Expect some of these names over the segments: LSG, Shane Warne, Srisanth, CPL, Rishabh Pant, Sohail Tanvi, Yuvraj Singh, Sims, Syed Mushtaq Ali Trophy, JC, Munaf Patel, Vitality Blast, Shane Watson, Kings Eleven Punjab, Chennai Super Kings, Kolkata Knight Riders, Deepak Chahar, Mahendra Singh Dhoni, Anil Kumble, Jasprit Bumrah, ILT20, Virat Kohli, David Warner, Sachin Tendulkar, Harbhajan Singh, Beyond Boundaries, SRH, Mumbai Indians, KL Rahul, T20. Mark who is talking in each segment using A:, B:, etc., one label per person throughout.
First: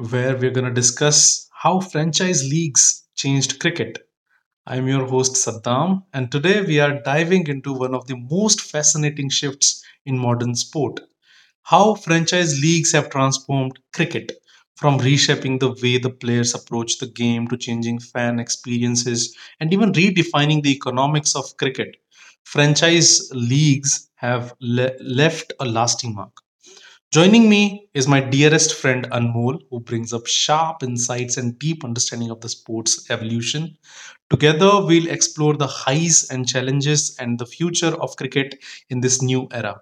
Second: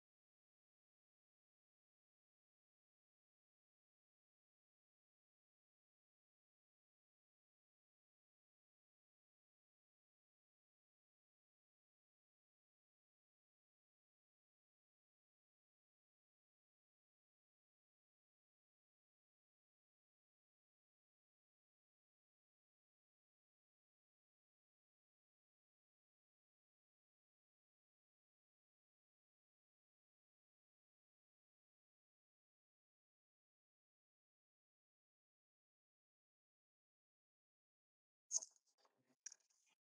A: where we're going to discuss how franchise leagues changed cricket. I'm your host, Saddam, and today we are diving into one of the most fascinating shifts in modern sport: how franchise leagues have transformed cricket, from reshaping the way the players approach the game to changing fan experiences and even redefining the economics of cricket. Franchise leagues have left a lasting mark. Joining me is my dearest friend Anmol, who brings up sharp insights and deep understanding of the sport's evolution. Together, we'll explore the highs and challenges and the future of cricket in this new era.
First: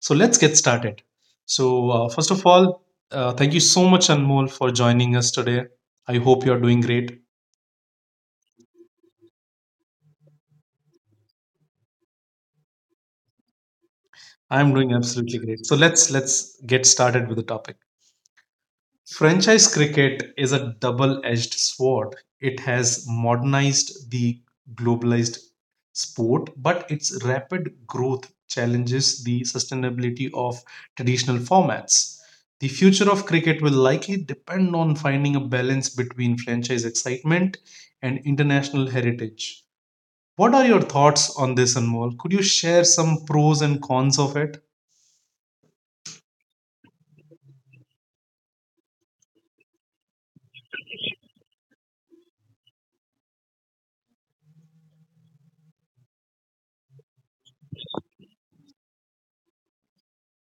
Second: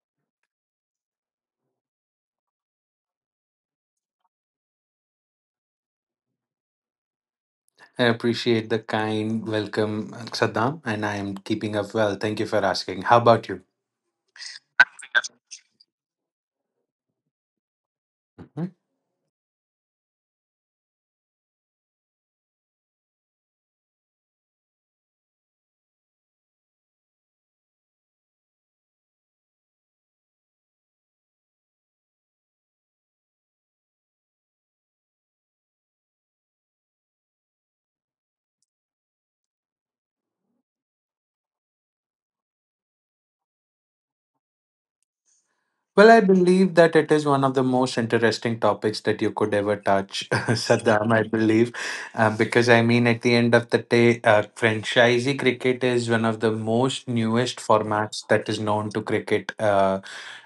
A: So, let's get started. So, first of all, thank you so much, Anmol, for joining us today. I hope you're doing great.
B: I appreciate the kind welcome, Saddam, and I am keeping up well. Thank you for asking. How about you?
A: I'm doing absolutely great. So, let's get started with the topic.
B: Hmm?
A: Franchise cricket is a double edged sword. It has modernized the globalized sport, but its rapid growth challenges the sustainability of traditional formats. The future of cricket will likely depend on finding a balance between franchise excitement and international heritage. What are your thoughts on this, Anmol? Could you share some pros and cons of it?
B: Well, I believe that it is one of the most interesting topics that you could ever touch, Saddam, I believe. Because, I mean, at the end of the day, franchisee cricket is one of the most newest formats that is known to cricket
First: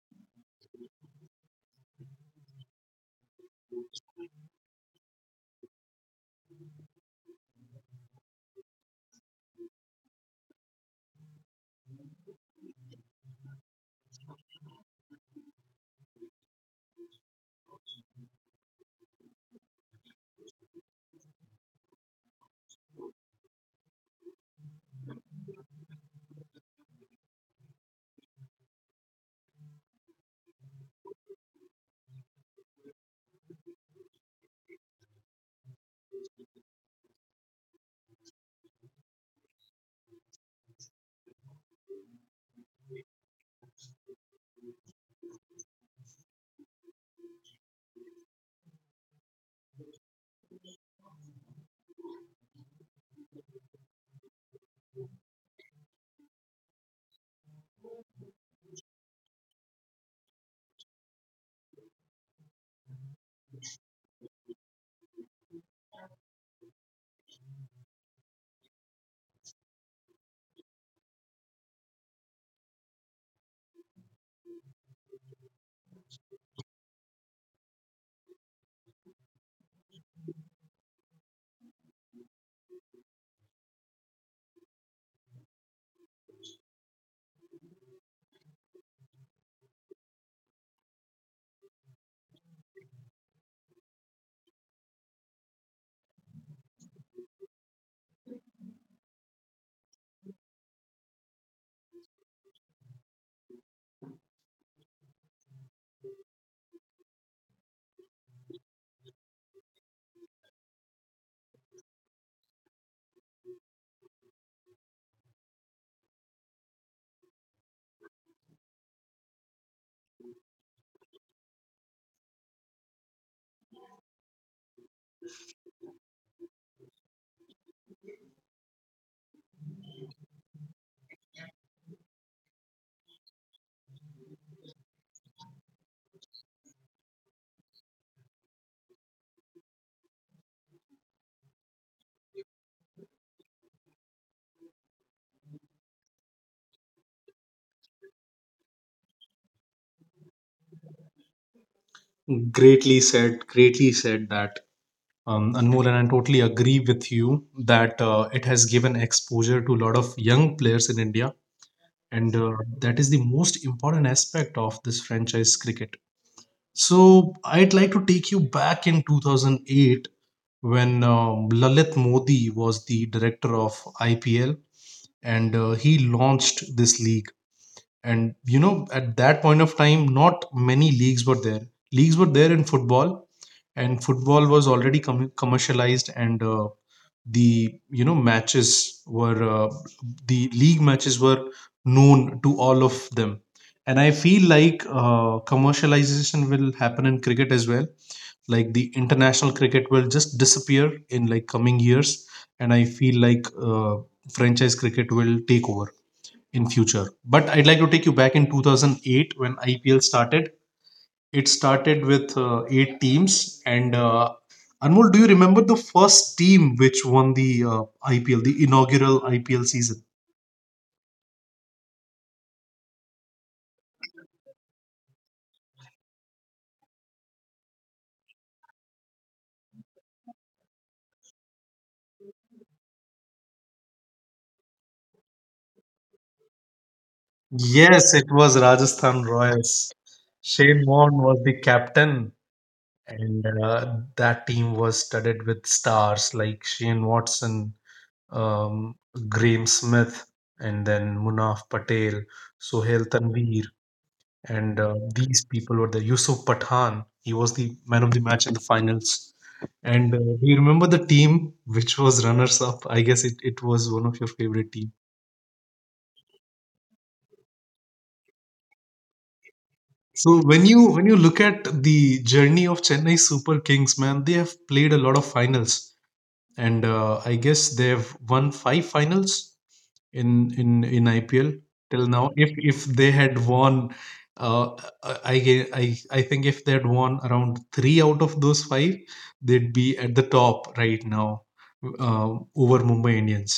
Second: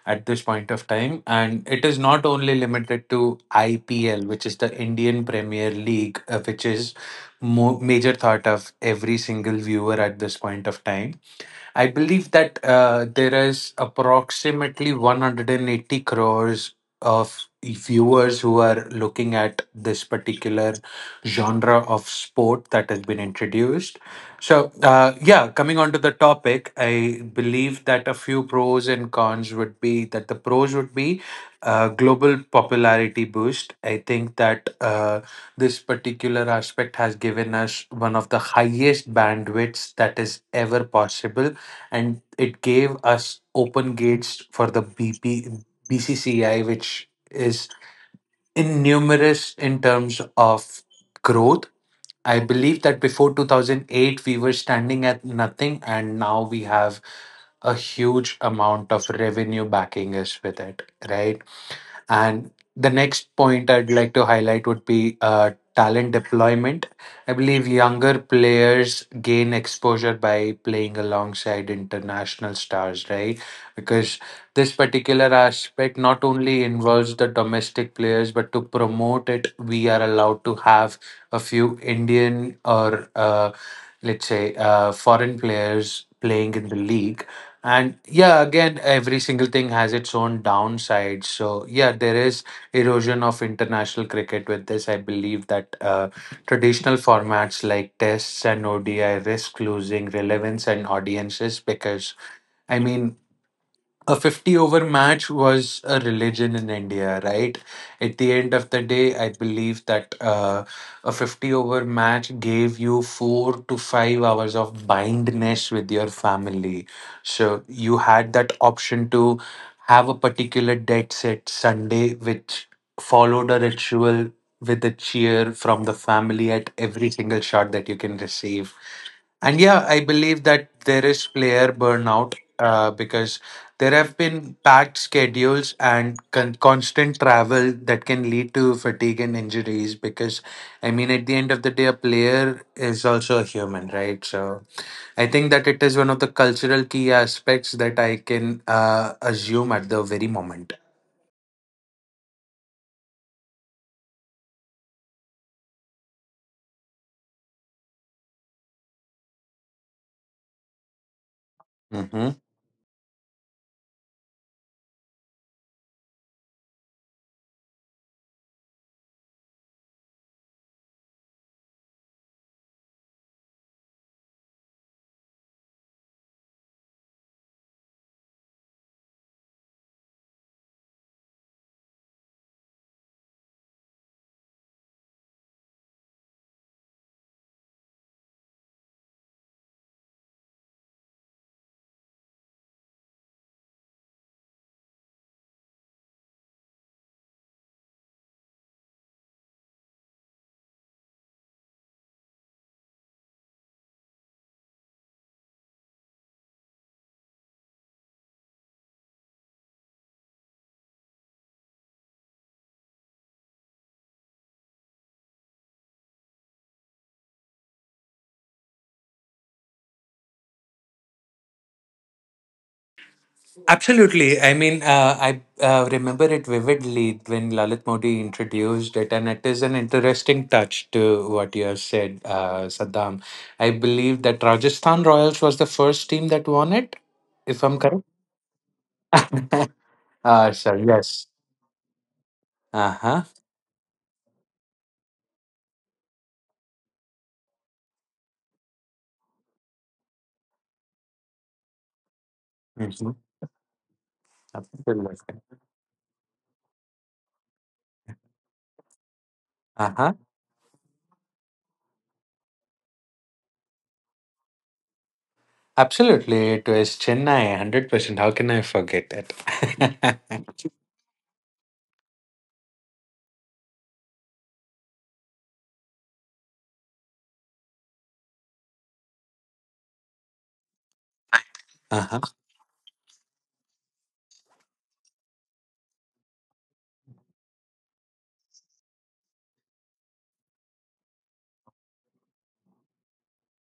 B: at this point of time. And it is not only limited to IPL, which is the Indian Premier League, which is major thought of every single viewer at this point of time. I believe that there is approximately 180 crores of viewers who are looking at this particular genre of sport that has been introduced. So, yeah, coming on to the topic, I believe that a few pros and cons would be that the pros would be global popularity boost. I think that this particular aspect has given us one of the highest bandwidths that is ever possible, and it gave us open gates for the BCCI, which is in numerous in terms of growth. I believe that before 2008, we were standing at nothing, and now we have a huge amount of revenue backing us with it, right? And the next point I'd like to highlight would be talent deployment. I believe younger players gain exposure by playing alongside international stars, right? Because this particular aspect not only involves the domestic players, but to promote it, we are allowed to have a few Indian or let's say foreign players playing in the league. And yeah, again, every single thing has its own downside. So yeah, there is erosion of international cricket with this. I believe that traditional formats like tests and ODI risk losing relevance and audiences because, I mean, a 50 over match was a religion in India, right? At the end of the day, I believe that a 50 over match gave you 4 to 5 hours of bindness with your family. So you had that option to have a particular dead set Sunday, which followed a ritual with a cheer from the family at every single shot that you can receive. And yeah, I believe that there is player burnout. Because there have been packed schedules and constant travel that can lead to fatigue and injuries because, I mean, at the end of the day, a player is also a human, right? So I think that it is one of the cultural key aspects that I can assume at the very moment.
A: Greatly said that. Anmol, and I totally agree with you that it has given exposure to a lot of young players in India, and
B: Mhm.
A: that is the most important aspect of this franchise cricket. So, I'd like to take you back in 2008 when Lalit Modi was the director of IPL and he launched this league. And at that point of time, not many leagues were there. Leagues were there in football, and football was already commercialized, and the matches were, the league matches were known to all of them. And I feel like commercialization will happen in cricket as well. Like the international cricket will just disappear in like coming years, and I feel like franchise cricket will take over in future. But I'd like to take you back in 2008 when IPL started. It started with eight teams. And Anmol, do you remember the first team which won the IPL, the inaugural IPL season?
B: Absolutely. I mean, I remember it vividly when Lalit Modi introduced it, and it is an interesting touch to what you have said, Saddam. I believe that Rajasthan Royals was the first team that won it, if I'm correct.
A: Yes, it was Rajasthan Royals.
B: Ah, sir,
A: Shane Warne
B: yes.
A: was the captain,
B: Uh huh.
A: and that team was studded with stars like Shane Watson, um, Graham Smith, and then Munaf Patel, Sohail
B: Hmm.
A: Tanvi, and
B: Absolutely.
A: these people were the Yusuf Pathan. He was the man of the match in the finals.
B: Uh
A: And
B: huh.
A: do you remember the team which was runners-up? I guess it was one of your favorite team.
B: Absolutely. It was Chennai, 100%. How can I forget that?
A: So when you look at the journey of Chennai Super Kings, man, they have played a lot of finals, and I guess they have won five finals in IPL
B: Uh
A: till
B: huh.
A: now. If they had won, uh, I ge- I think if they had won around three out of those five, they'd be at the top right now, over Mumbai Indians.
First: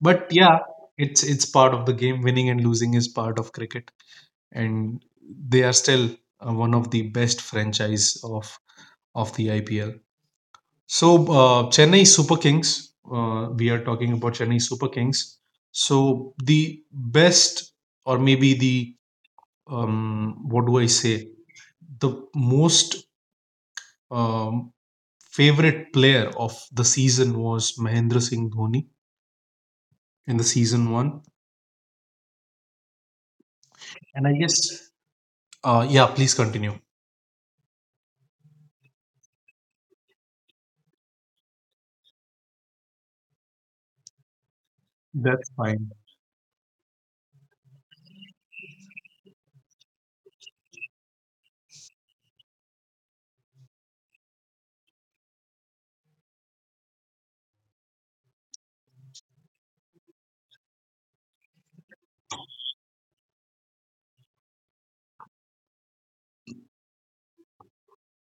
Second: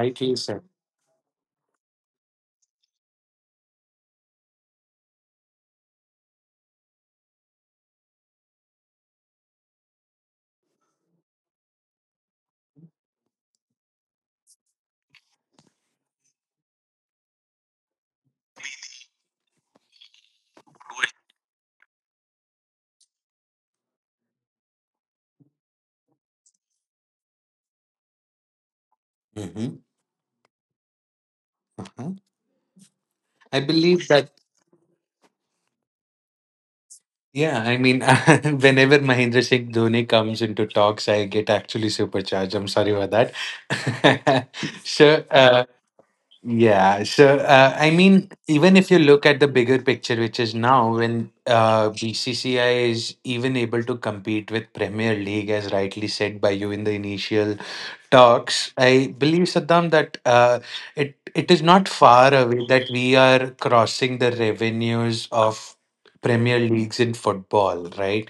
A: But yeah,
B: said.
A: it's part of the game. Winning and losing is part of cricket, and they are still one of the best franchise of the IPL. So, Chennai Super Kings, we are talking about Chennai Super Kings. So, the best, or maybe the, what do I say, the most um, favorite player of the season was Mahendra Singh Dhoni
B: Mhm.
A: in the season one.
B: Mhm. I believe
A: And
B: that.
A: I guess, yeah, please continue.
B: Yeah, I mean, whenever Mahendra Singh Dhoni comes into talks, I get actually supercharged. I'm sorry about that. so,
A: That's
B: uh,
A: fine.
B: yeah, so, I mean, even if you look at the bigger picture, which is now when BCCI is even able to compete with Premier League, as rightly said by you in the initial talks, I believe, Saddam, that it is not far away that we are crossing the revenues of Premier Leagues in football, right?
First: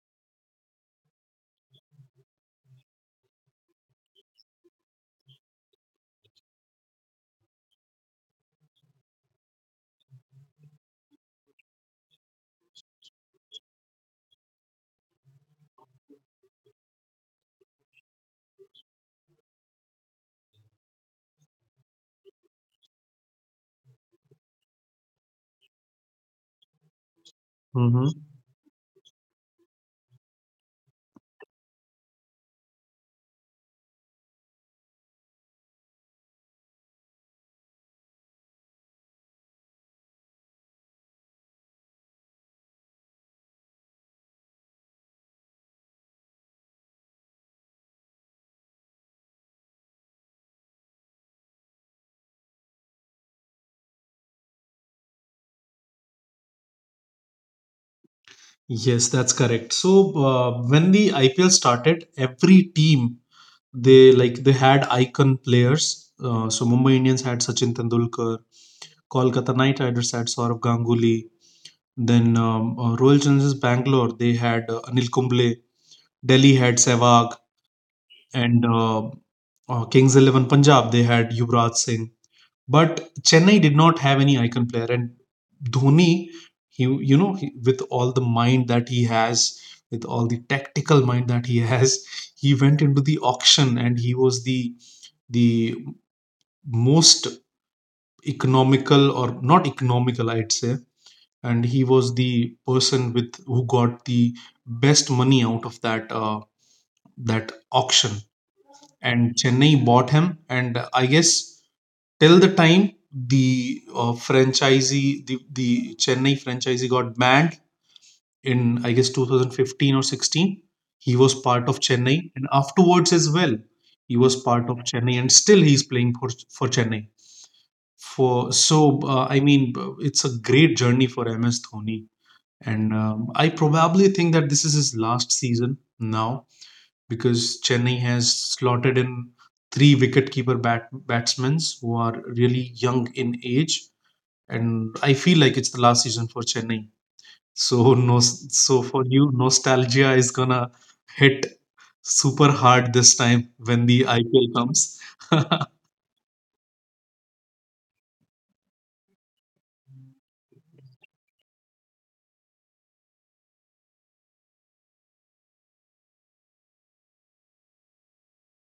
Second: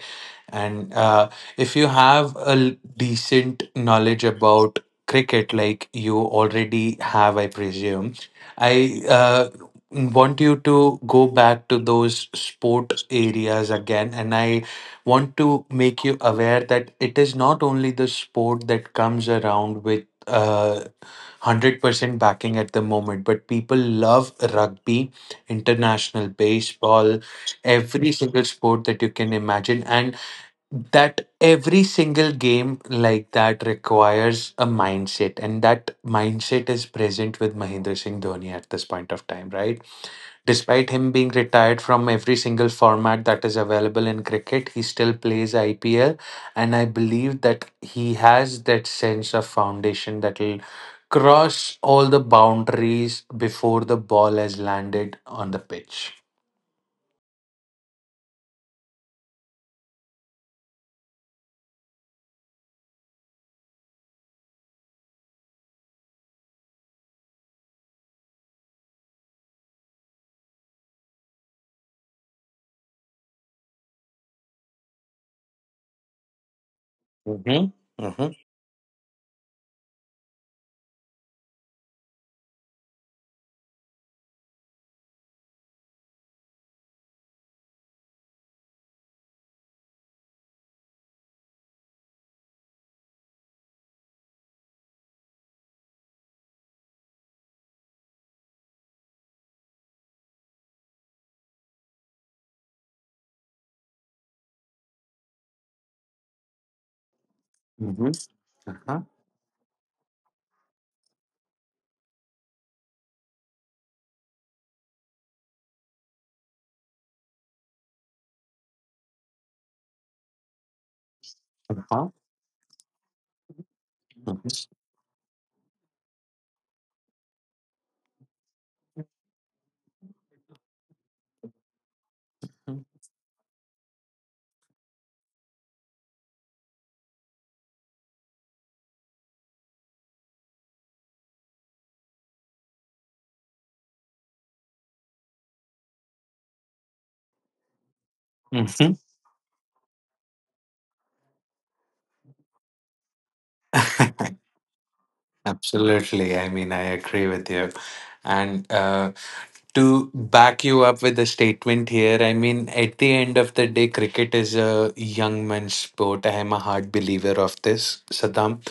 B: And if you have a decent knowledge about cricket, like you already have, I presume, I want you to go back to those sport areas again. And I want to make you aware that it is not only the sport that comes around with 100% backing at the moment, but people love rugby, international baseball, every
A: hmm
B: single sport that you can imagine. And that every single game like that requires a mindset. And that mindset is present with Mahindra Singh Dhoni at this point of time, right? Despite him being retired from every single format that is available in cricket, he still plays IPL. And I believe that he has that sense of foundation that will cross all the boundaries before the ball has landed on the pitch.
A: Yes, that's correct. So, when the IPL started, every team they like they had icon players. So, Mumbai Indians had Sachin Tendulkar, Kolkata Knight Riders had Saurav Ganguly. Then Royal Challengers Bangalore they had Anil Kumble. Delhi had Sehwag,
B: Mm-hmm. Mm-hmm.
A: and Kings XI Punjab they had Yuvraj Singh. But Chennai did not have any icon player, and Dhoni, he you know he, with all the mind that he has, with all the tactical mind that he has, he went into the auction and he was the most economical, or not economical, I'd say, and he was the person with who got the best money out of that auction,
B: Mm-hmm.
A: and Chennai bought him. And I guess till the time the Chennai franchisee got banned in, I guess, 2015 or 16, he was part of
B: Uh-huh.
A: Chennai, and afterwards as well he was
B: Uh-huh.
A: part of Chennai, and still he's playing for Chennai. For so I mean, it's a great journey for MS Dhoni, and I probably think that this is his last season now because Chennai has slotted in three wicketkeeper batsmen who are really young in age, and I feel like it's the last season for Chennai. So no, so
B: Mm-hmm.
A: for you, nostalgia is gonna hit super hard this time when the IPL comes.
B: Absolutely. I mean, I agree with you. And to back you up with the statement here, I mean, at the end of the day, cricket is a young man's sport. I am a hard believer of this, Saddam.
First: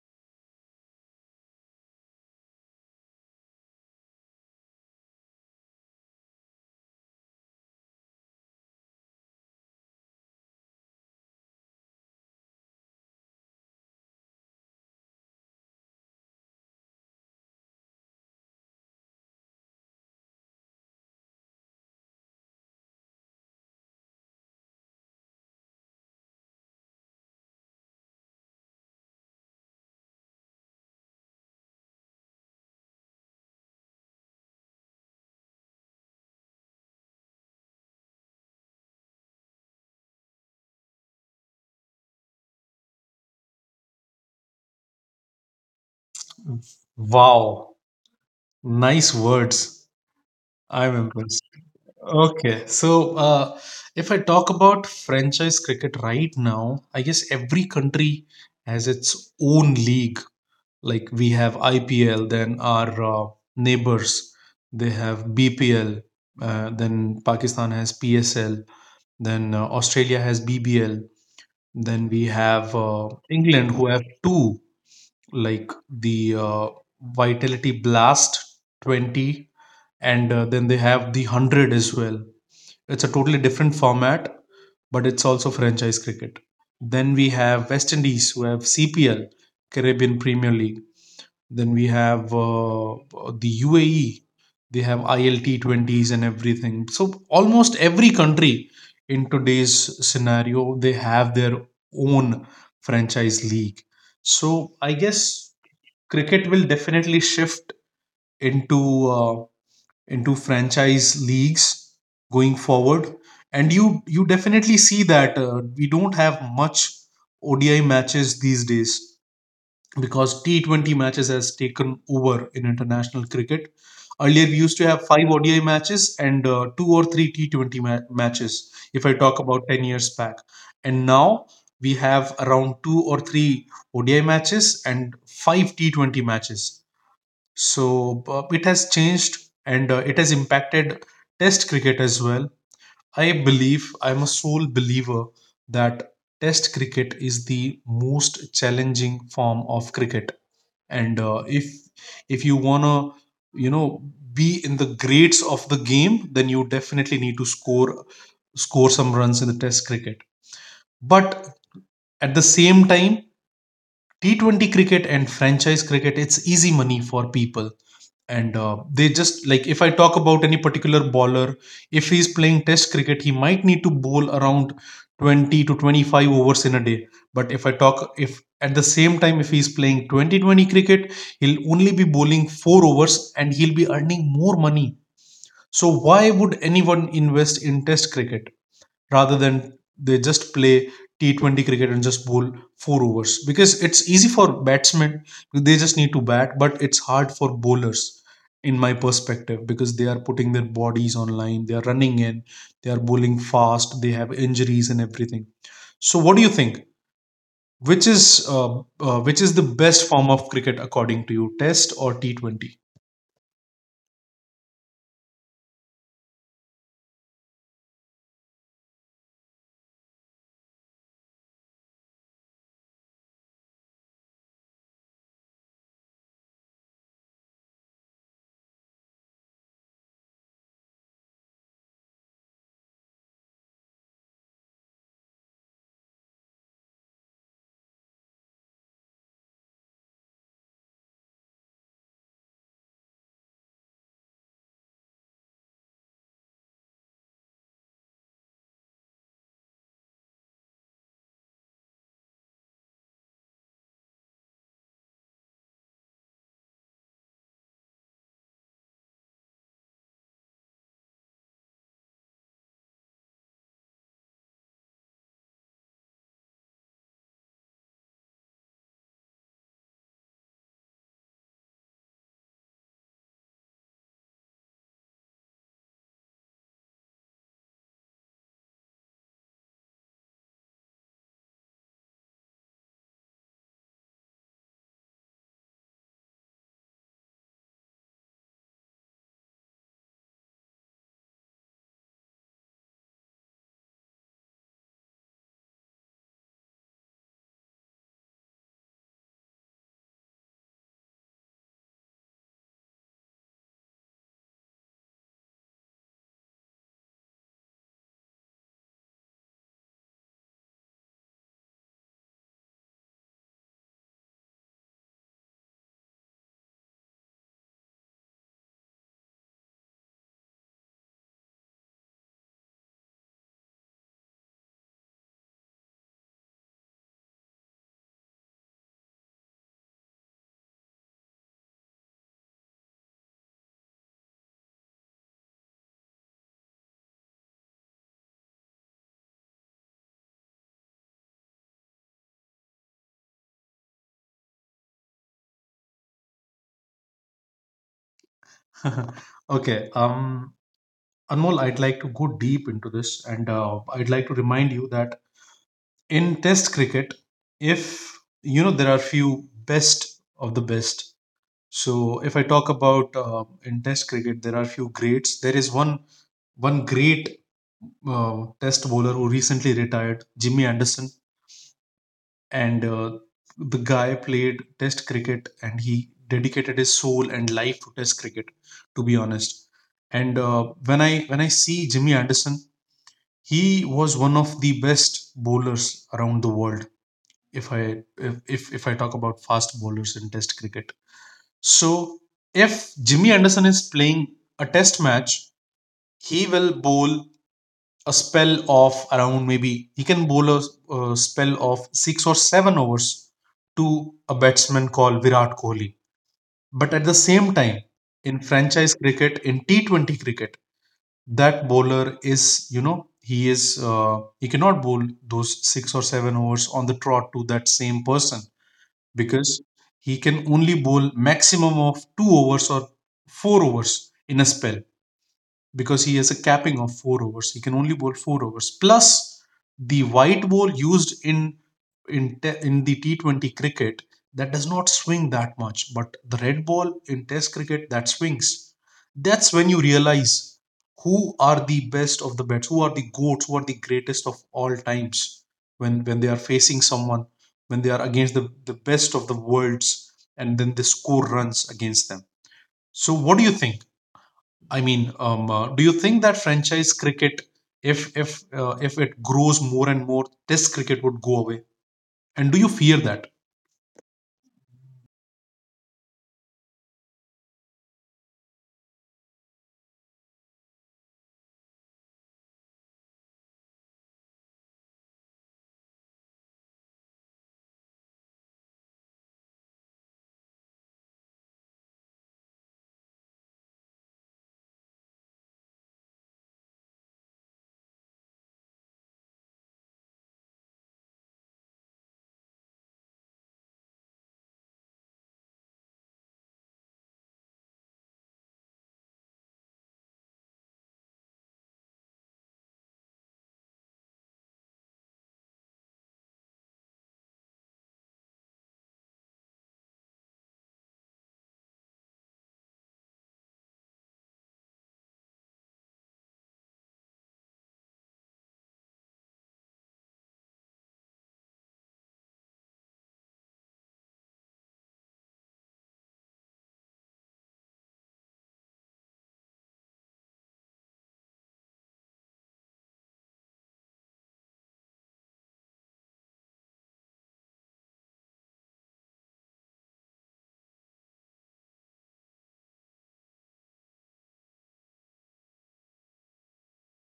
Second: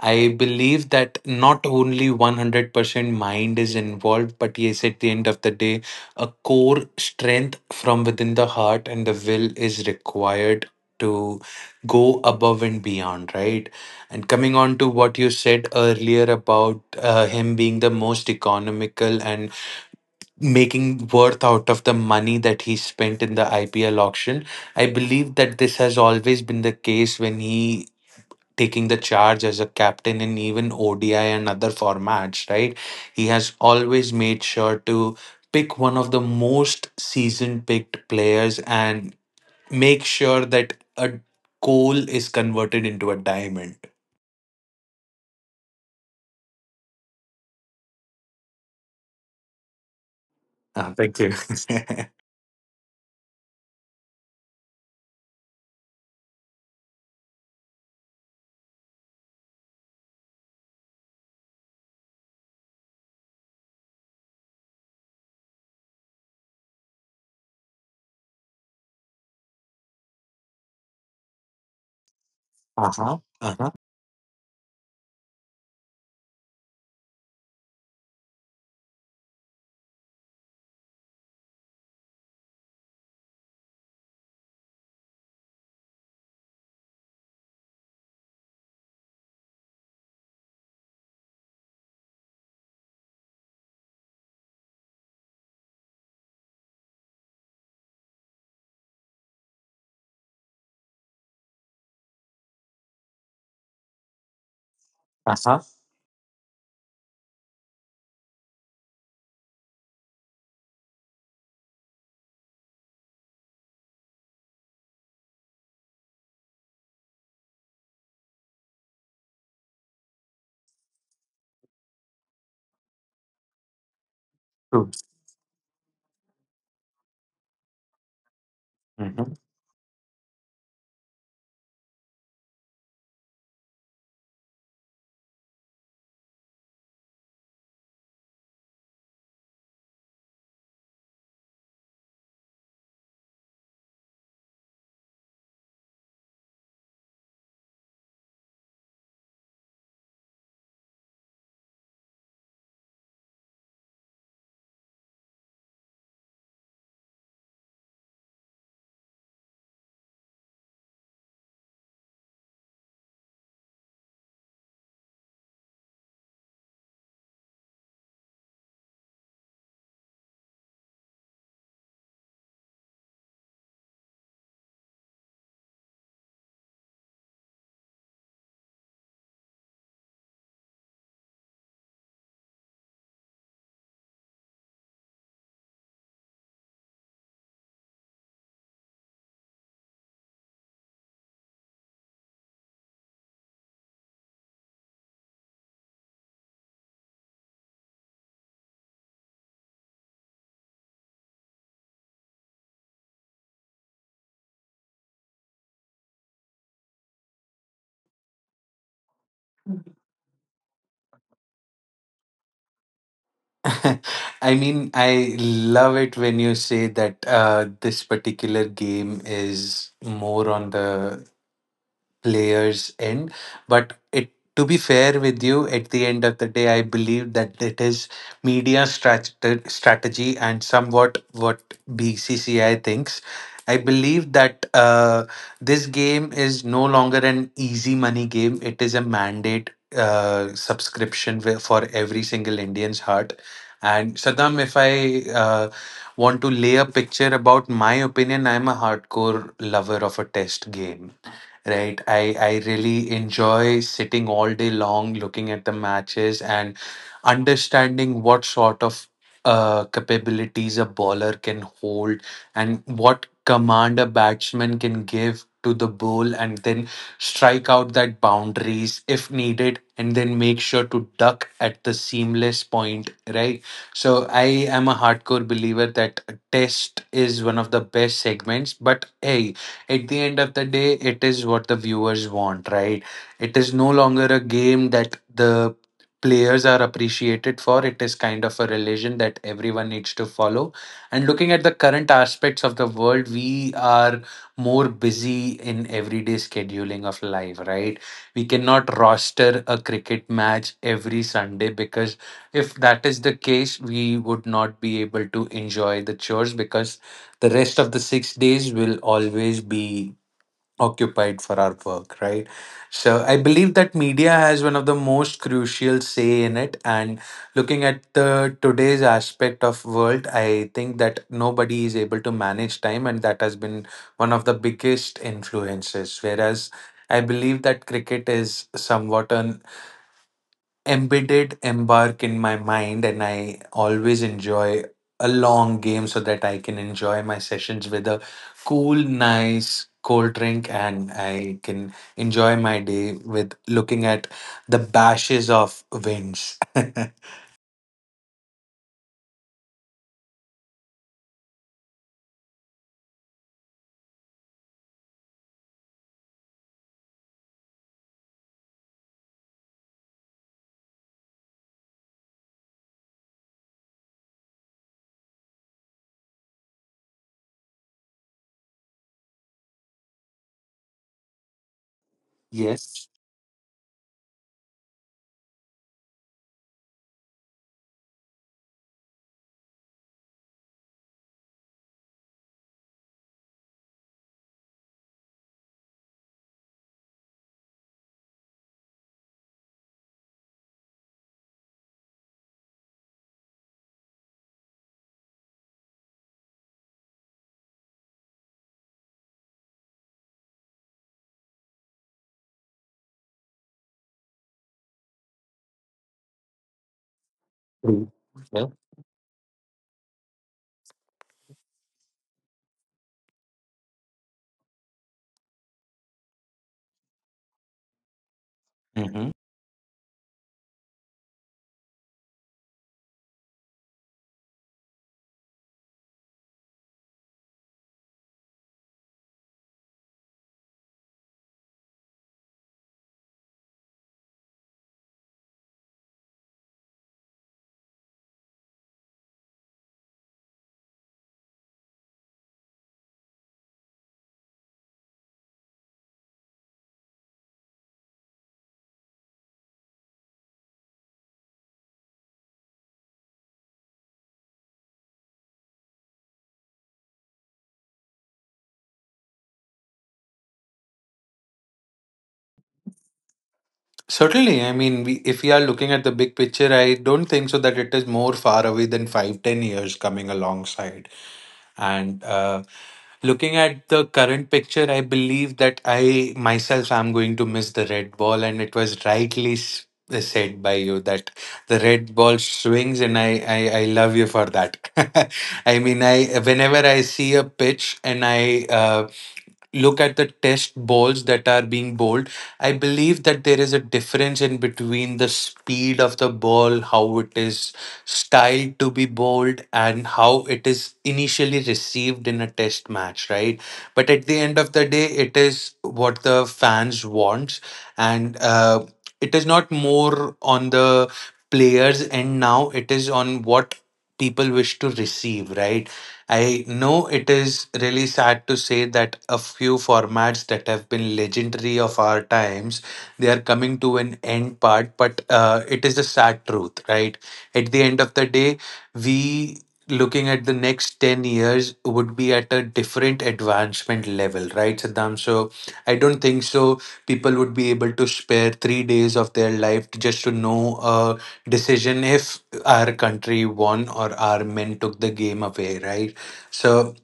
B: I believe that not only 100% mind is involved, but yes, at the end of the day, a core strength from within the heart and the will is required to go above and beyond, right? And coming on to what you said earlier about him being the most economical and making worth out of the money that he spent in the IPL auction, I believe that this has always been the case when he taking the charge as a captain in even ODI and other formats, right? He has always made sure to pick one of the most season picked players and make sure that a coal is converted into a diamond.
A: Wow, nice words.
B: Ah,
A: I'm
B: thank you.
A: impressed. Okay, so if I talk about franchise cricket right now, I guess every country has its own league. Like we have IPL, then our neighbors, they have BPL, then Pakistan has PSL, then Australia has BBL, then we have
B: Uh-huh. Uh-huh.
A: England, who have two, like the Vitality Blast 20, and then they have the 100 as well. It's a totally different format, but it's also franchise cricket. Then we have West Indies, who have CPL, Caribbean Premier League. Then we have the UAE, they have ILT20s and everything. So almost every country in today's scenario, they have their own franchise league. So I guess
B: Uh-huh.
A: cricket will definitely shift into uh, into franchise leagues going forward. And you definitely see that we don't have much ODI matches these days because T20 matches has taken over in international cricket. Earlier, we used to
B: True.
A: have five ODI matches and two or three T20 matches, if I
B: Mhm.
A: talk about 10 years back. And now we have around two or three ODI matches and five T20 matches. So it has changed, and it has impacted Test cricket as well. I believe, I'm a sole believer that Test cricket is the most challenging form of cricket. And if you wanna, you know, be in the grades of the game, then you definitely need to score some runs in the Test cricket. But at the same time, T20 cricket and franchise cricket, it's easy money for people, and they just, like, if I talk about any particular bowler, if he's playing test cricket, he might need to bowl around 20 to 25 overs in a day. But if I talk if at the same time, if he's playing 2020 cricket, he'll only be bowling 4 overs, and he'll be earning more money. So why would anyone invest in test cricket, rather than they just play T20 cricket and just bowl four overs, because it's easy for batsmen, they just need to bat, but it's hard for bowlers, in my perspective, because they are putting their bodies on line, they are running in, they are bowling fast, they have injuries and everything. So what do you think, which is the best form of cricket according to you, test or T20?
B: I mean, I love it when you say that this particular game is more on the player's end. But it to be fair with you, at the end of the day, I believe that it is media strategy and somewhat what BCCI thinks. I believe that this game is no longer an easy money game. It is a mandate subscription for every single Indian's heart. And Saddam, if I want to lay a picture about my opinion, I'm a hardcore lover of a test game, right? I really enjoy sitting all day long looking at the matches and understanding what sort of capabilities a baller can hold and what command a batsman can give to the ball, and then strike out that boundaries if needed, and then make sure to duck at the seamless point, right? So I am a hardcore believer that test is one of the best segments, but hey, at the end of the day, it is what the viewers want, right? It is no longer a game that the players are appreciated for. It is kind of a religion that everyone needs to follow, and looking at the current aspects of the world, we are more busy in everyday scheduling of life, right? We cannot roster a cricket match every Sunday, because if that is the case, we would not be able to enjoy the chores, because the rest of the 6 days will always be occupied for our work, right? So I believe that media has one of the most crucial say in it. And looking at the today's aspect of world, I think that nobody is able to manage time, and that has been one of the biggest influences. Whereas I believe that cricket is somewhat an embedded embark in my mind, and I always enjoy a long game so that I can enjoy my sessions with a cool nice cold drink, and I can enjoy my day with looking at the bashes of winds.
A: Okay, Anmol, I'd like to go deep into this, and I'd like to remind you that in test cricket, if you know, there are few best of the best. So if I talk about, in test cricket there are few greats, there is one great test bowler who recently retired, Jimmy Anderson. And
B: Yes.
A: the guy played test cricket and he dedicated his soul and life to test cricket, to be honest. And when I see Jimmy Anderson, he was one of the best bowlers around the world, if I talk about fast bowlers in Test cricket. So if Jimmy Anderson is playing a Test match, he will bowl a spell of around, maybe he can bowl a spell of six or seven overs to a batsman called Virat Kohli. But at the same time,
B: True.
A: in
B: Yeah.
A: franchise cricket, in T20 cricket, that bowler, is he is, he cannot bowl those six or seven overs on the trot to that same person
B: Hmm.
A: because he can only bowl maximum of 2 overs or 4 overs in a spell because he has a capping of four overs. He can only bowl four overs. Plus, the white ball used in the T20 cricket that does not swing that much, but the red ball in Test cricket that swings. That's when you realize who are the best of the bets, who are the goats, who are the greatest of all times, when they are facing someone, when they are against the best of the worlds, and then they score runs against them. So, what do you think? I mean, do you think that franchise cricket, if it grows more and more, Test cricket would go away? And do you fear that?
B: Certainly. I mean, we, if we are looking at the big picture, I don't think so that it is more far away than 5 10 years coming alongside, and looking at the current picture, I believe that I myself am going to miss the red ball, and it was rightly said by you that the red ball swings, and I love you for that. I mean, I whenever I see a pitch and I look at the test balls that are being bowled, I believe that there is a difference in between the speed of the ball, how it is styled to be bowled, and how it is initially received in a test match, right? But at the end of the day, it is what the fans want, and it is not more on the players end now, it is on what people wish to receive, right? I know it is really sad to say that a few formats that have been legendary of our times, they are coming to an end part, but it is the sad truth, right? At the end of the day, we looking at the next 10 years would be at a different advancement level, right, Saddam? So I don't think so people would be able to spare 3 days of their life just to know a decision if our country won or our men took the game away, right? So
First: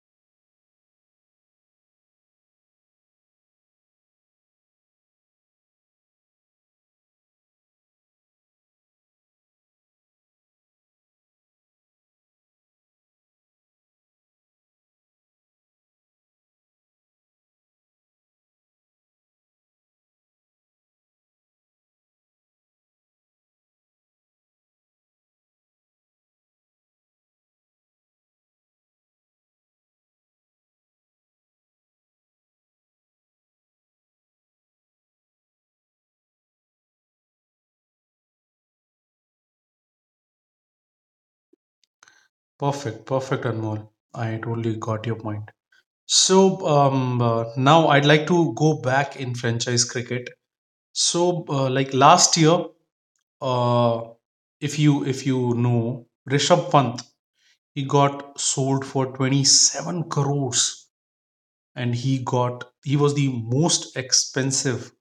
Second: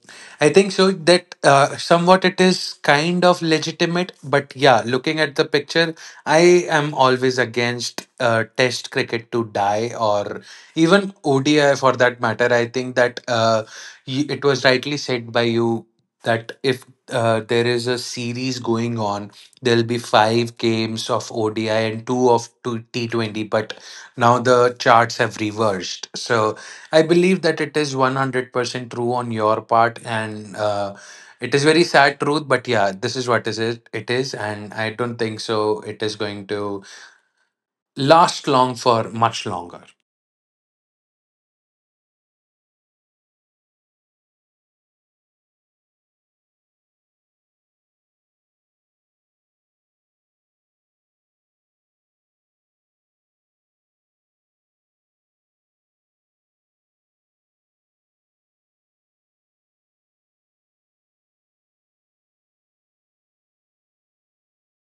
B: I think so that somewhat it is kind of legitimate, but yeah, looking at the picture, I am always against Test cricket to die or even ODI for that matter. I think that it was rightly said by you that if there is a series going on, there'll be five games of ODI and two T20. But now the charts have reversed. So I believe that it is 100% true on your part, and it is very sad truth, but yeah, this is what is it, it is, and I don't think so it is going to last long for much longer.
A: Perfect, perfect, Anmol. I totally got your point. So now I'd like to go back in franchise cricket. So like last year, uh, if you know Rishabh Pant, he got sold for 27 crores, and he was the most expensive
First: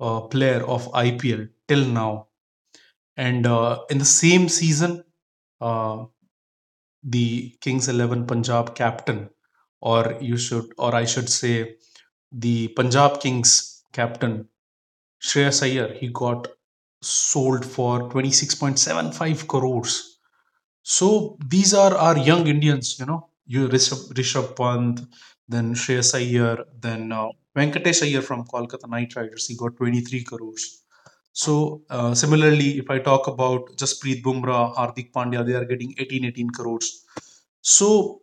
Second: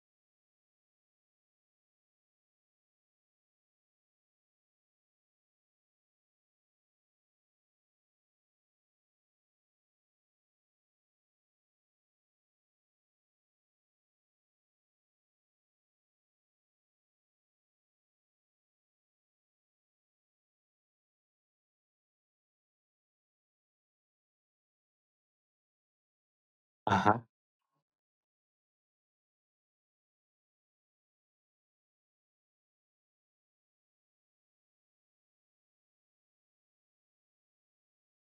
A: player of IPL till now. And in the same season, uh, the Kings 11 Punjab captain, or you should, or I should say, the Punjab Kings captain Shreyas Iyer, he got sold for 26.75 crores. So these are our young Indians, you know, Rishabh Pant, then Shreyas Iyer, then
B: Uh-huh.
A: Venkatesh Iyer from Kolkata Knight Riders. He got 23 crores. So similarly, if I talk about Jasprit Bumrah, Hardik Pandya, they are getting 18 18 crores. So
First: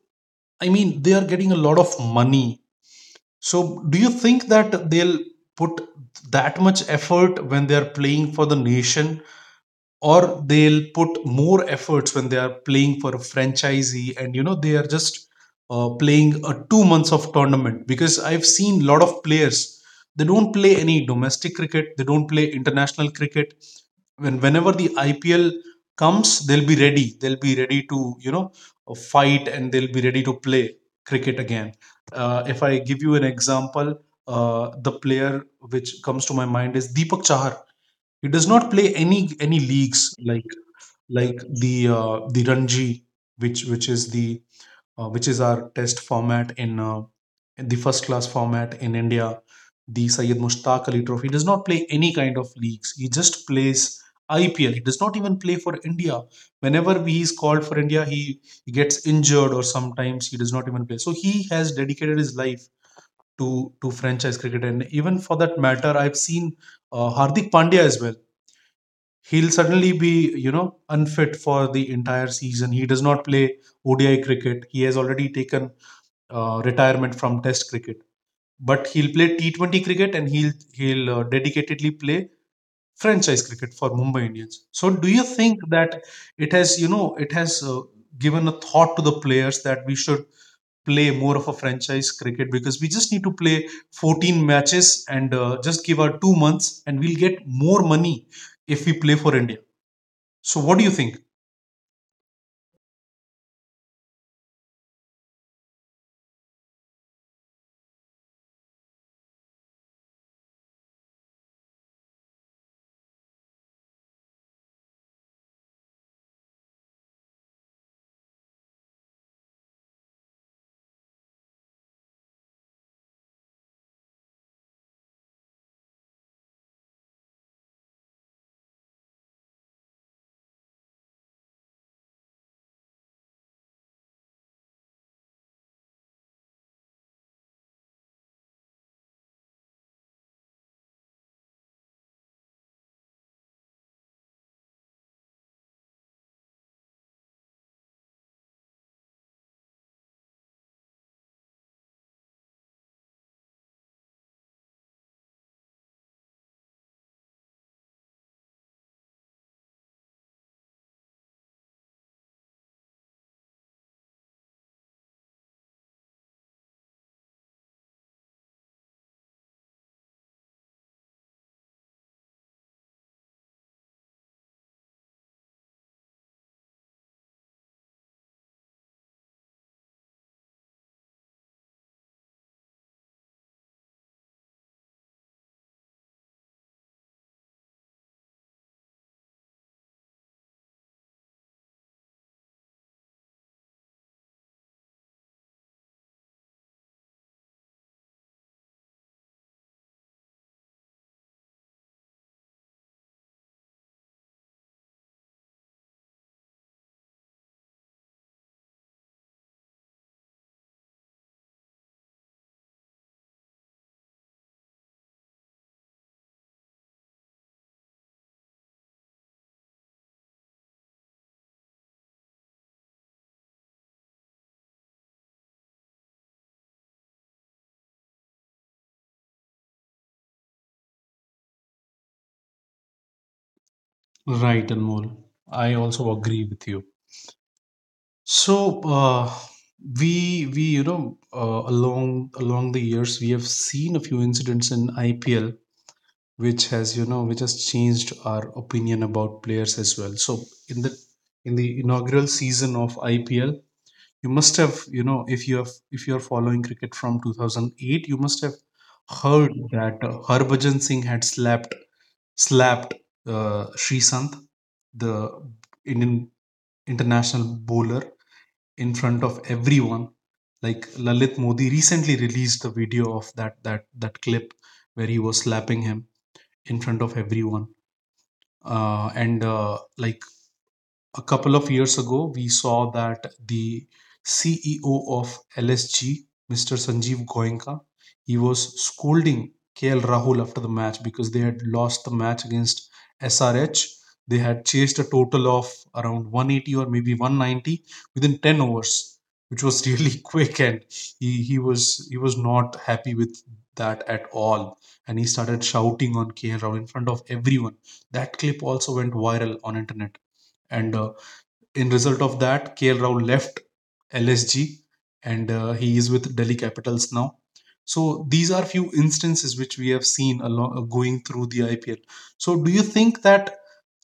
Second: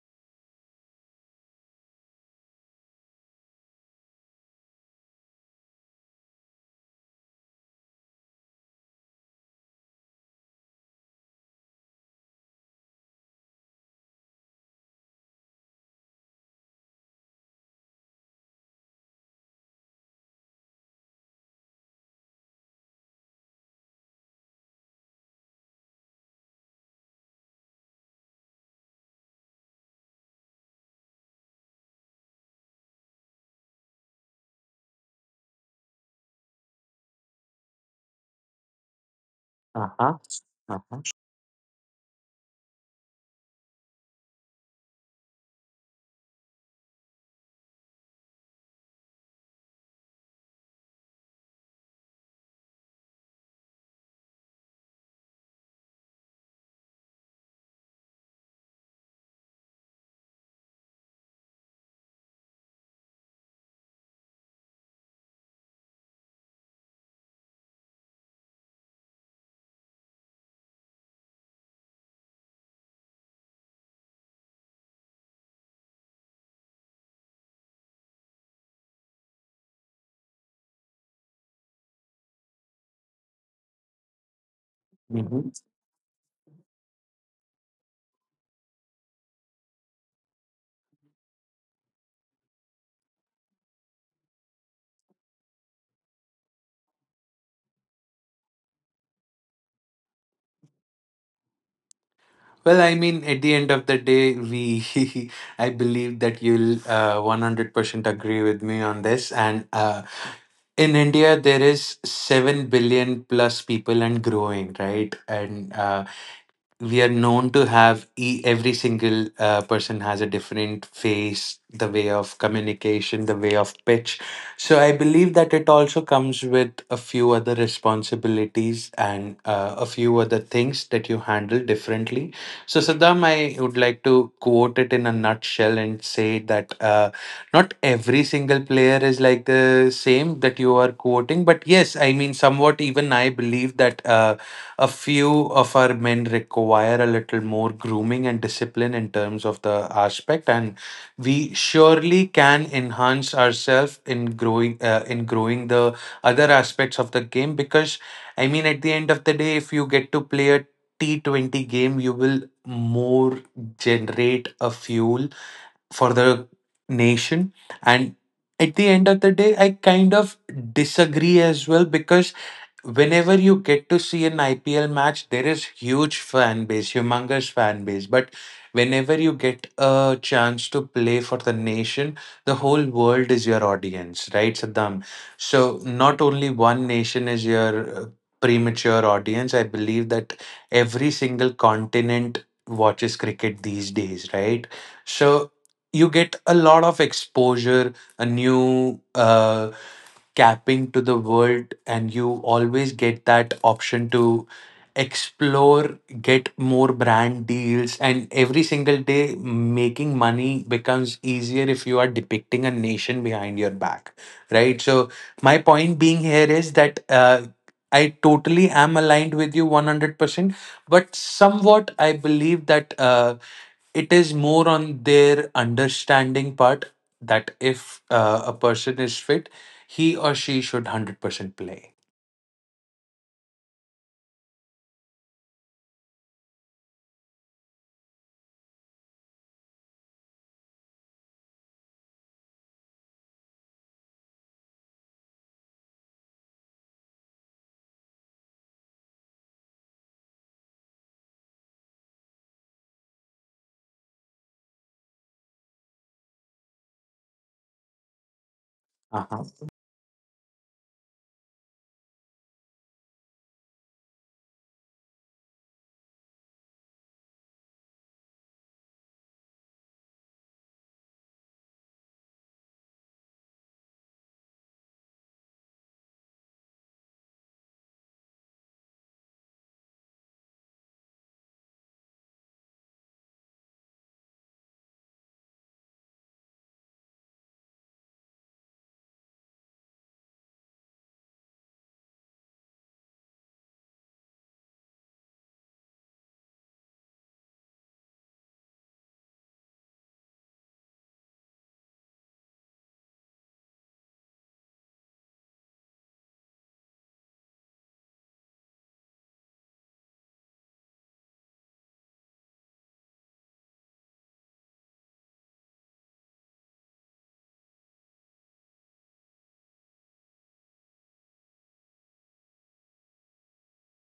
A: I mean, they are getting a lot of money. So do you think that they'll put that much effort when they are playing for the nation, or they'll put more efforts when they are playing for a franchisee, and you know they are just playing a 2 months of tournament? Because I've seen a lot of players, they don't play any domestic cricket, they don't play international cricket. Whenever the IPL comes, they'll be ready to, you know, fight, and they'll be ready to play cricket again. If I give you an example, the player which comes to my mind is Deepak Chahar. He does not play any leagues
B: Uh-huh. Uh-huh.
A: like the Ranji, which is the which is our test format in the first class format in India. The Syed Mushtaq Ali Trophy, does not play any kind of leagues. He just plays IPL. He does not even play for India. Whenever he is called for India, he gets injured, or sometimes he does not even play. So he has dedicated his life to franchise cricket, and even for that matter, I've seen Hardik Pandya as well. He'll suddenly be, you know, unfit for the entire season. He does not play ODI cricket. He has already taken retirement from test cricket, but he'll play T20 cricket, and he'll dedicatedly play franchise cricket for Mumbai Indians. So do you
B: Mhm.
A: think that it has, you know, it has given a thought to the players that we should play more of a franchise cricket, because we just need to play 14 matches and just give our 2 months and we'll get more money if we play for India? So what do you think?
B: Well, I mean, at the end of the day, we, I believe that you'll 100% agree with me on this. And in India, there is 7 billion plus people and growing, right? And we are known to have every single person has a different face, the way of communication, the way of pitch. So I believe that it also comes with a few other responsibilities and a few other things that you handle differently. So Saddam, I would like to quote it in a nutshell and say that not every single player is like the same that you are quoting, but yes, I mean, somewhat even I believe that a few of our men require a little more grooming and discipline in terms of the aspect, and we surely can enhance ourselves in growing in growing the other aspects of the game. Because I mean, at the end of the day, if you get to play a T20 game, you will more generate a fuel for the nation. And at the end of the day, I kind of disagree as well, because whenever you get to see an IPL match, there is huge fan base, humongous fan base. But whenever you get a chance to play for the nation, the whole world is your audience, right, Saddam? So not only one nation is your premature audience. I believe that every single continent watches cricket these days, right? So you get a lot of exposure, a new capping to the world, and you always get that option to explore, get more brand deals, and every single day making money becomes easier if you are depicting a nation behind your back, right? So my point being here is that I totally am aligned with you 100%, but somewhat I believe that it is more on their understanding part, that if a person is fit, he or she should 100% play.
A: Right, Anmol. I also agree with you. So we you know along the years we have seen a few incidents in IPL which has, you know, which has changed our opinion about players as well. So in the in the inaugural season of IPL, you must have, you know, if you have, if you are following cricket from 2008, you must have
B: Uh-huh.
A: heard that Harbhajan Singh had slapped Srisanth, the Indian international bowler, in front of everyone. Like Lalit Modi recently released the video of that clip where he was slapping him in front of everyone. And Like a couple of years ago, we saw that the CEO of LSG, Mr. Sanjeev Goenka, he was scolding KL Rahul after the match because they had lost the match against SRH. They had chased a total of around 180 or maybe 190 within 10 overs, which was really quick, and he was not happy with that at all. And he started shouting on KL Rahul in front of everyone. That clip also went viral on internet, and in result of that, KL Rahul left LSG, and he is with Delhi Capitals now. So these are few instances which we have seen along, going through the IPL. So do you think that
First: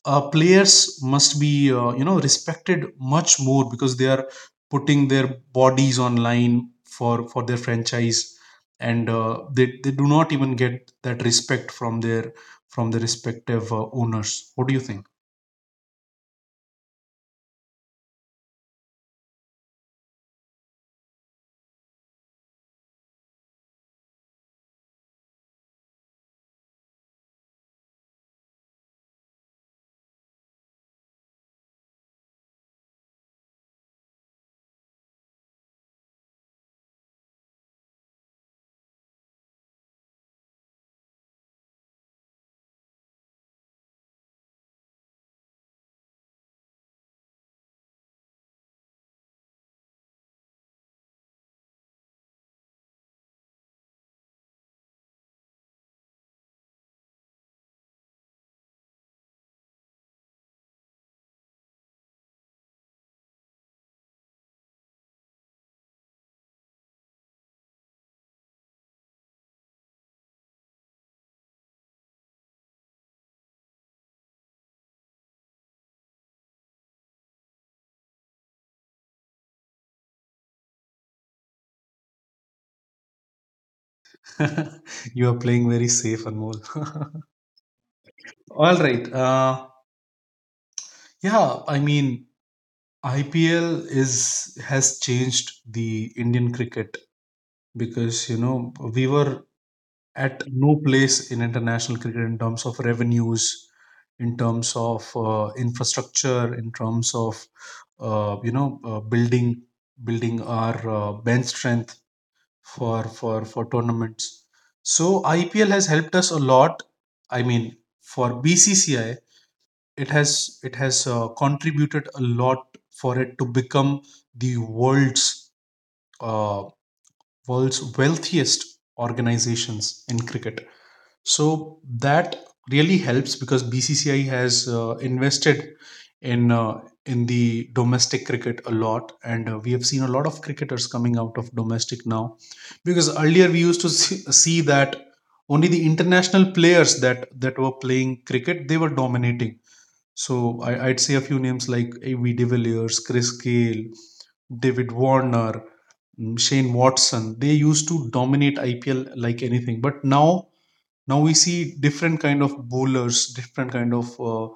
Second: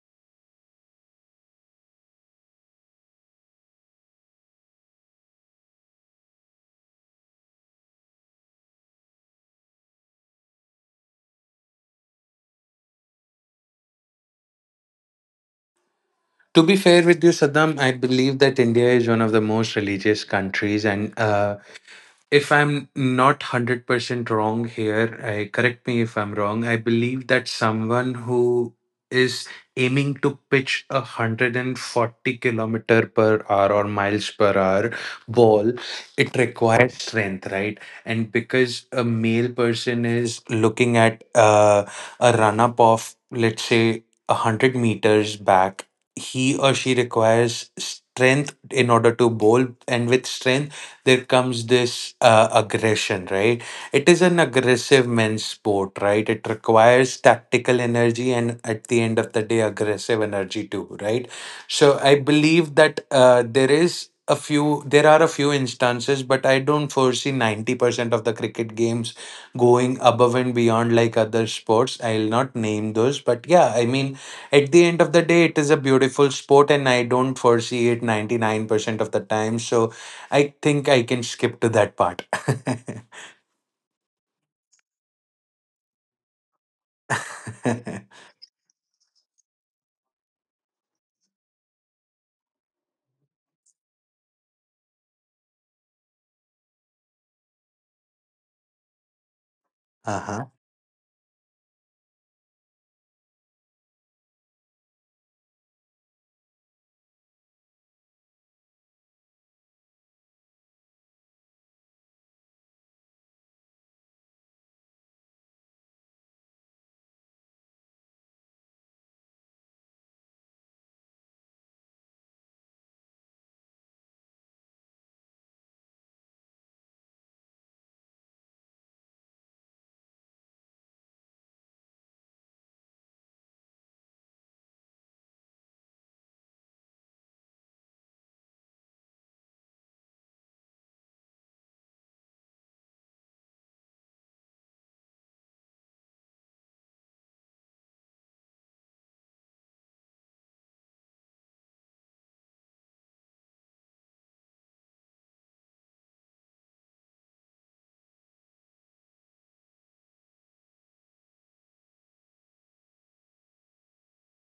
A: players must be you know respected much more because they are putting their bodies on line for their franchise, and they do not even get that respect from their from the respective owners? What do you think?
B: To be fair with you, Saddam, I believe that India is one of the most religious countries, and if I'm not 100% wrong here, I, correct me if I'm wrong, I believe that someone who is aiming to pitch a 140 kilometer per hour or miles per hour ball, it requires strength, right? And because a male person is looking at a run up of, let's say, 100 meters back, he or she requires strength in order to bowl, and with strength, there comes this aggression, right? It is an aggressive men's sport, right? It requires tactical energy and at the end of the day, aggressive energy too, right? So I believe that there are a few instances, but I don't foresee 90% of the cricket games going above and beyond like other sports. I'll not name those, but yeah, I mean, at the end of the day, it is a beautiful sport, and I don't foresee it 99% of the time. So I think I can skip to that part.
A: You are playing very safe, Anmol. All right. Yeah, I mean, IPL is has changed the Indian cricket, because you know we were at
B: Uh-huh.
A: no place in international cricket in terms of revenues, in terms of infrastructure, in terms of uh, you know uh, building building our bench strength for tournaments. So IPL has helped us a lot. I mean, for BCCI, it has contributed a lot for it to become the uh, world's wealthiest organizations in cricket. So that really helps, because BCCI has invested in uh, in the domestic cricket a lot, and we have seen a lot of cricketers coming out of domestic now. Because earlier we used to see that only the international players that were playing cricket, they were dominating. So I'd say a few names like A.V. de Villiers, Chris Gayle, David Warner, Shane Watson. They used to dominate IPL like anything, but now we see different kind of bowlers, different kind of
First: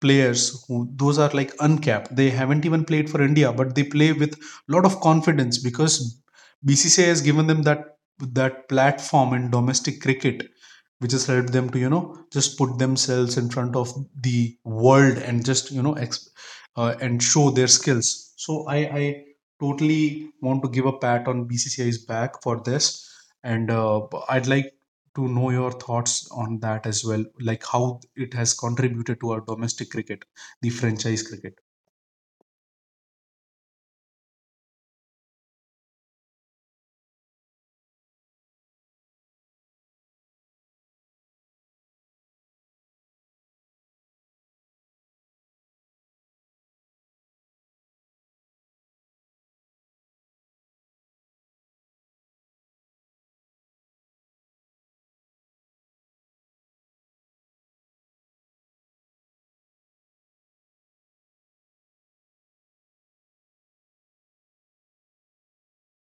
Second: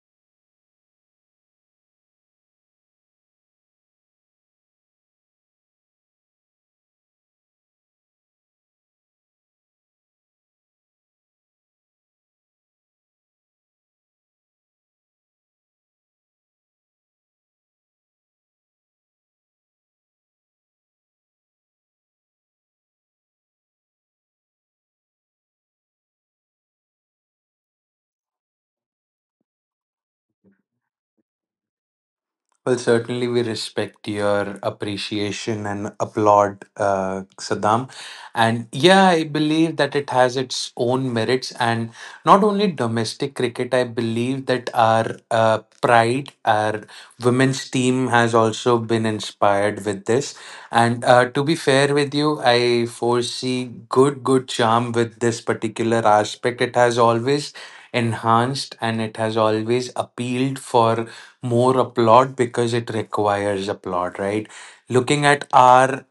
A: players who those are like uncapped. They haven't even played for India, but they play with a lot of confidence, because BCCI has given them that platform in domestic cricket, which has helped them to, you know, just put themselves in front of the world and just, you know, and show their skills. So I totally want to give a pat on BCCI's back for this, and I'd like to know your thoughts on that as well, like how it has contributed to our domestic cricket, the franchise cricket.
B: Well, certainly we respect your appreciation and applaud Saddam. And yeah, I believe that it has its own merits. And not only domestic cricket, I believe that our pride, our women's team has also been inspired with this. And to be fair with you, I foresee good charm with this particular aspect. It has always enhanced and it has always appealed for more applaud because it requires applaud, right? Looking at our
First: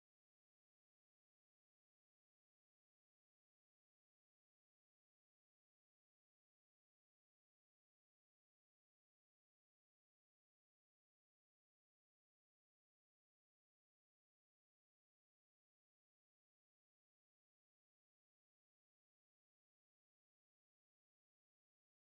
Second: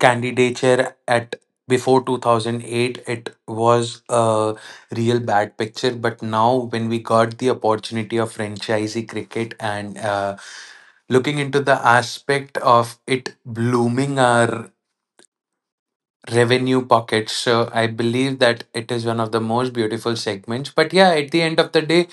B: candidature at before 2008, it was a real bad picture, but now when we got the opportunity of franchisee cricket and looking into the aspect of it blooming our revenue pockets, so I believe that it is one of the most beautiful segments. But yeah, at the end of the day,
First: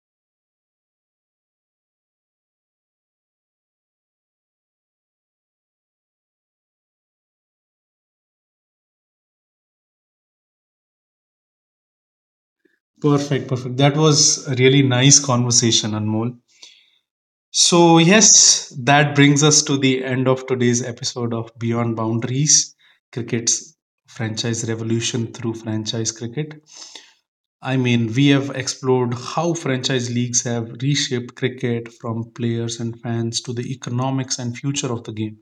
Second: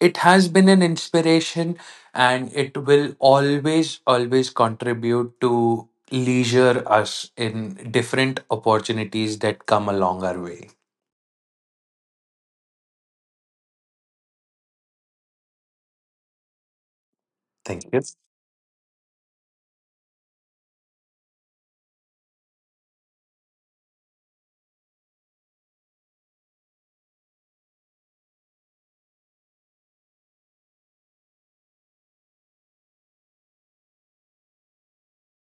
B: it has been an inspiration, and it will always contribute to leisure us in different opportunities that come along our way.
A: Perfect, perfect. That was a really nice conversation, Anmol.
B: Thank
A: So,
B: you,
A: yes, that brings us to the end of today's episode of Beyond Boundaries: Cricket's Franchise Revolution through Franchise Cricket. I mean, we have explored how franchise leagues have reshaped cricket, from players and fans to the economics and future of the game.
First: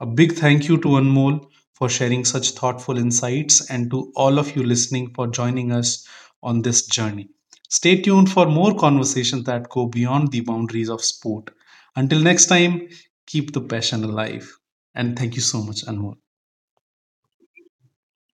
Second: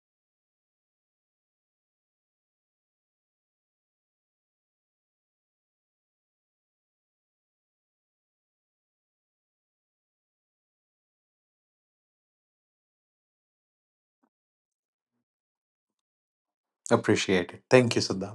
A: A big thank you to Anmol for sharing such thoughtful insights, and to all of you listening for joining us on this journey. Stay tuned for more conversations that go beyond the boundaries of sport. Until next time, keep the passion alive. And thank you so much, Anmol.
B: appreciate it. Thank you, Siddha.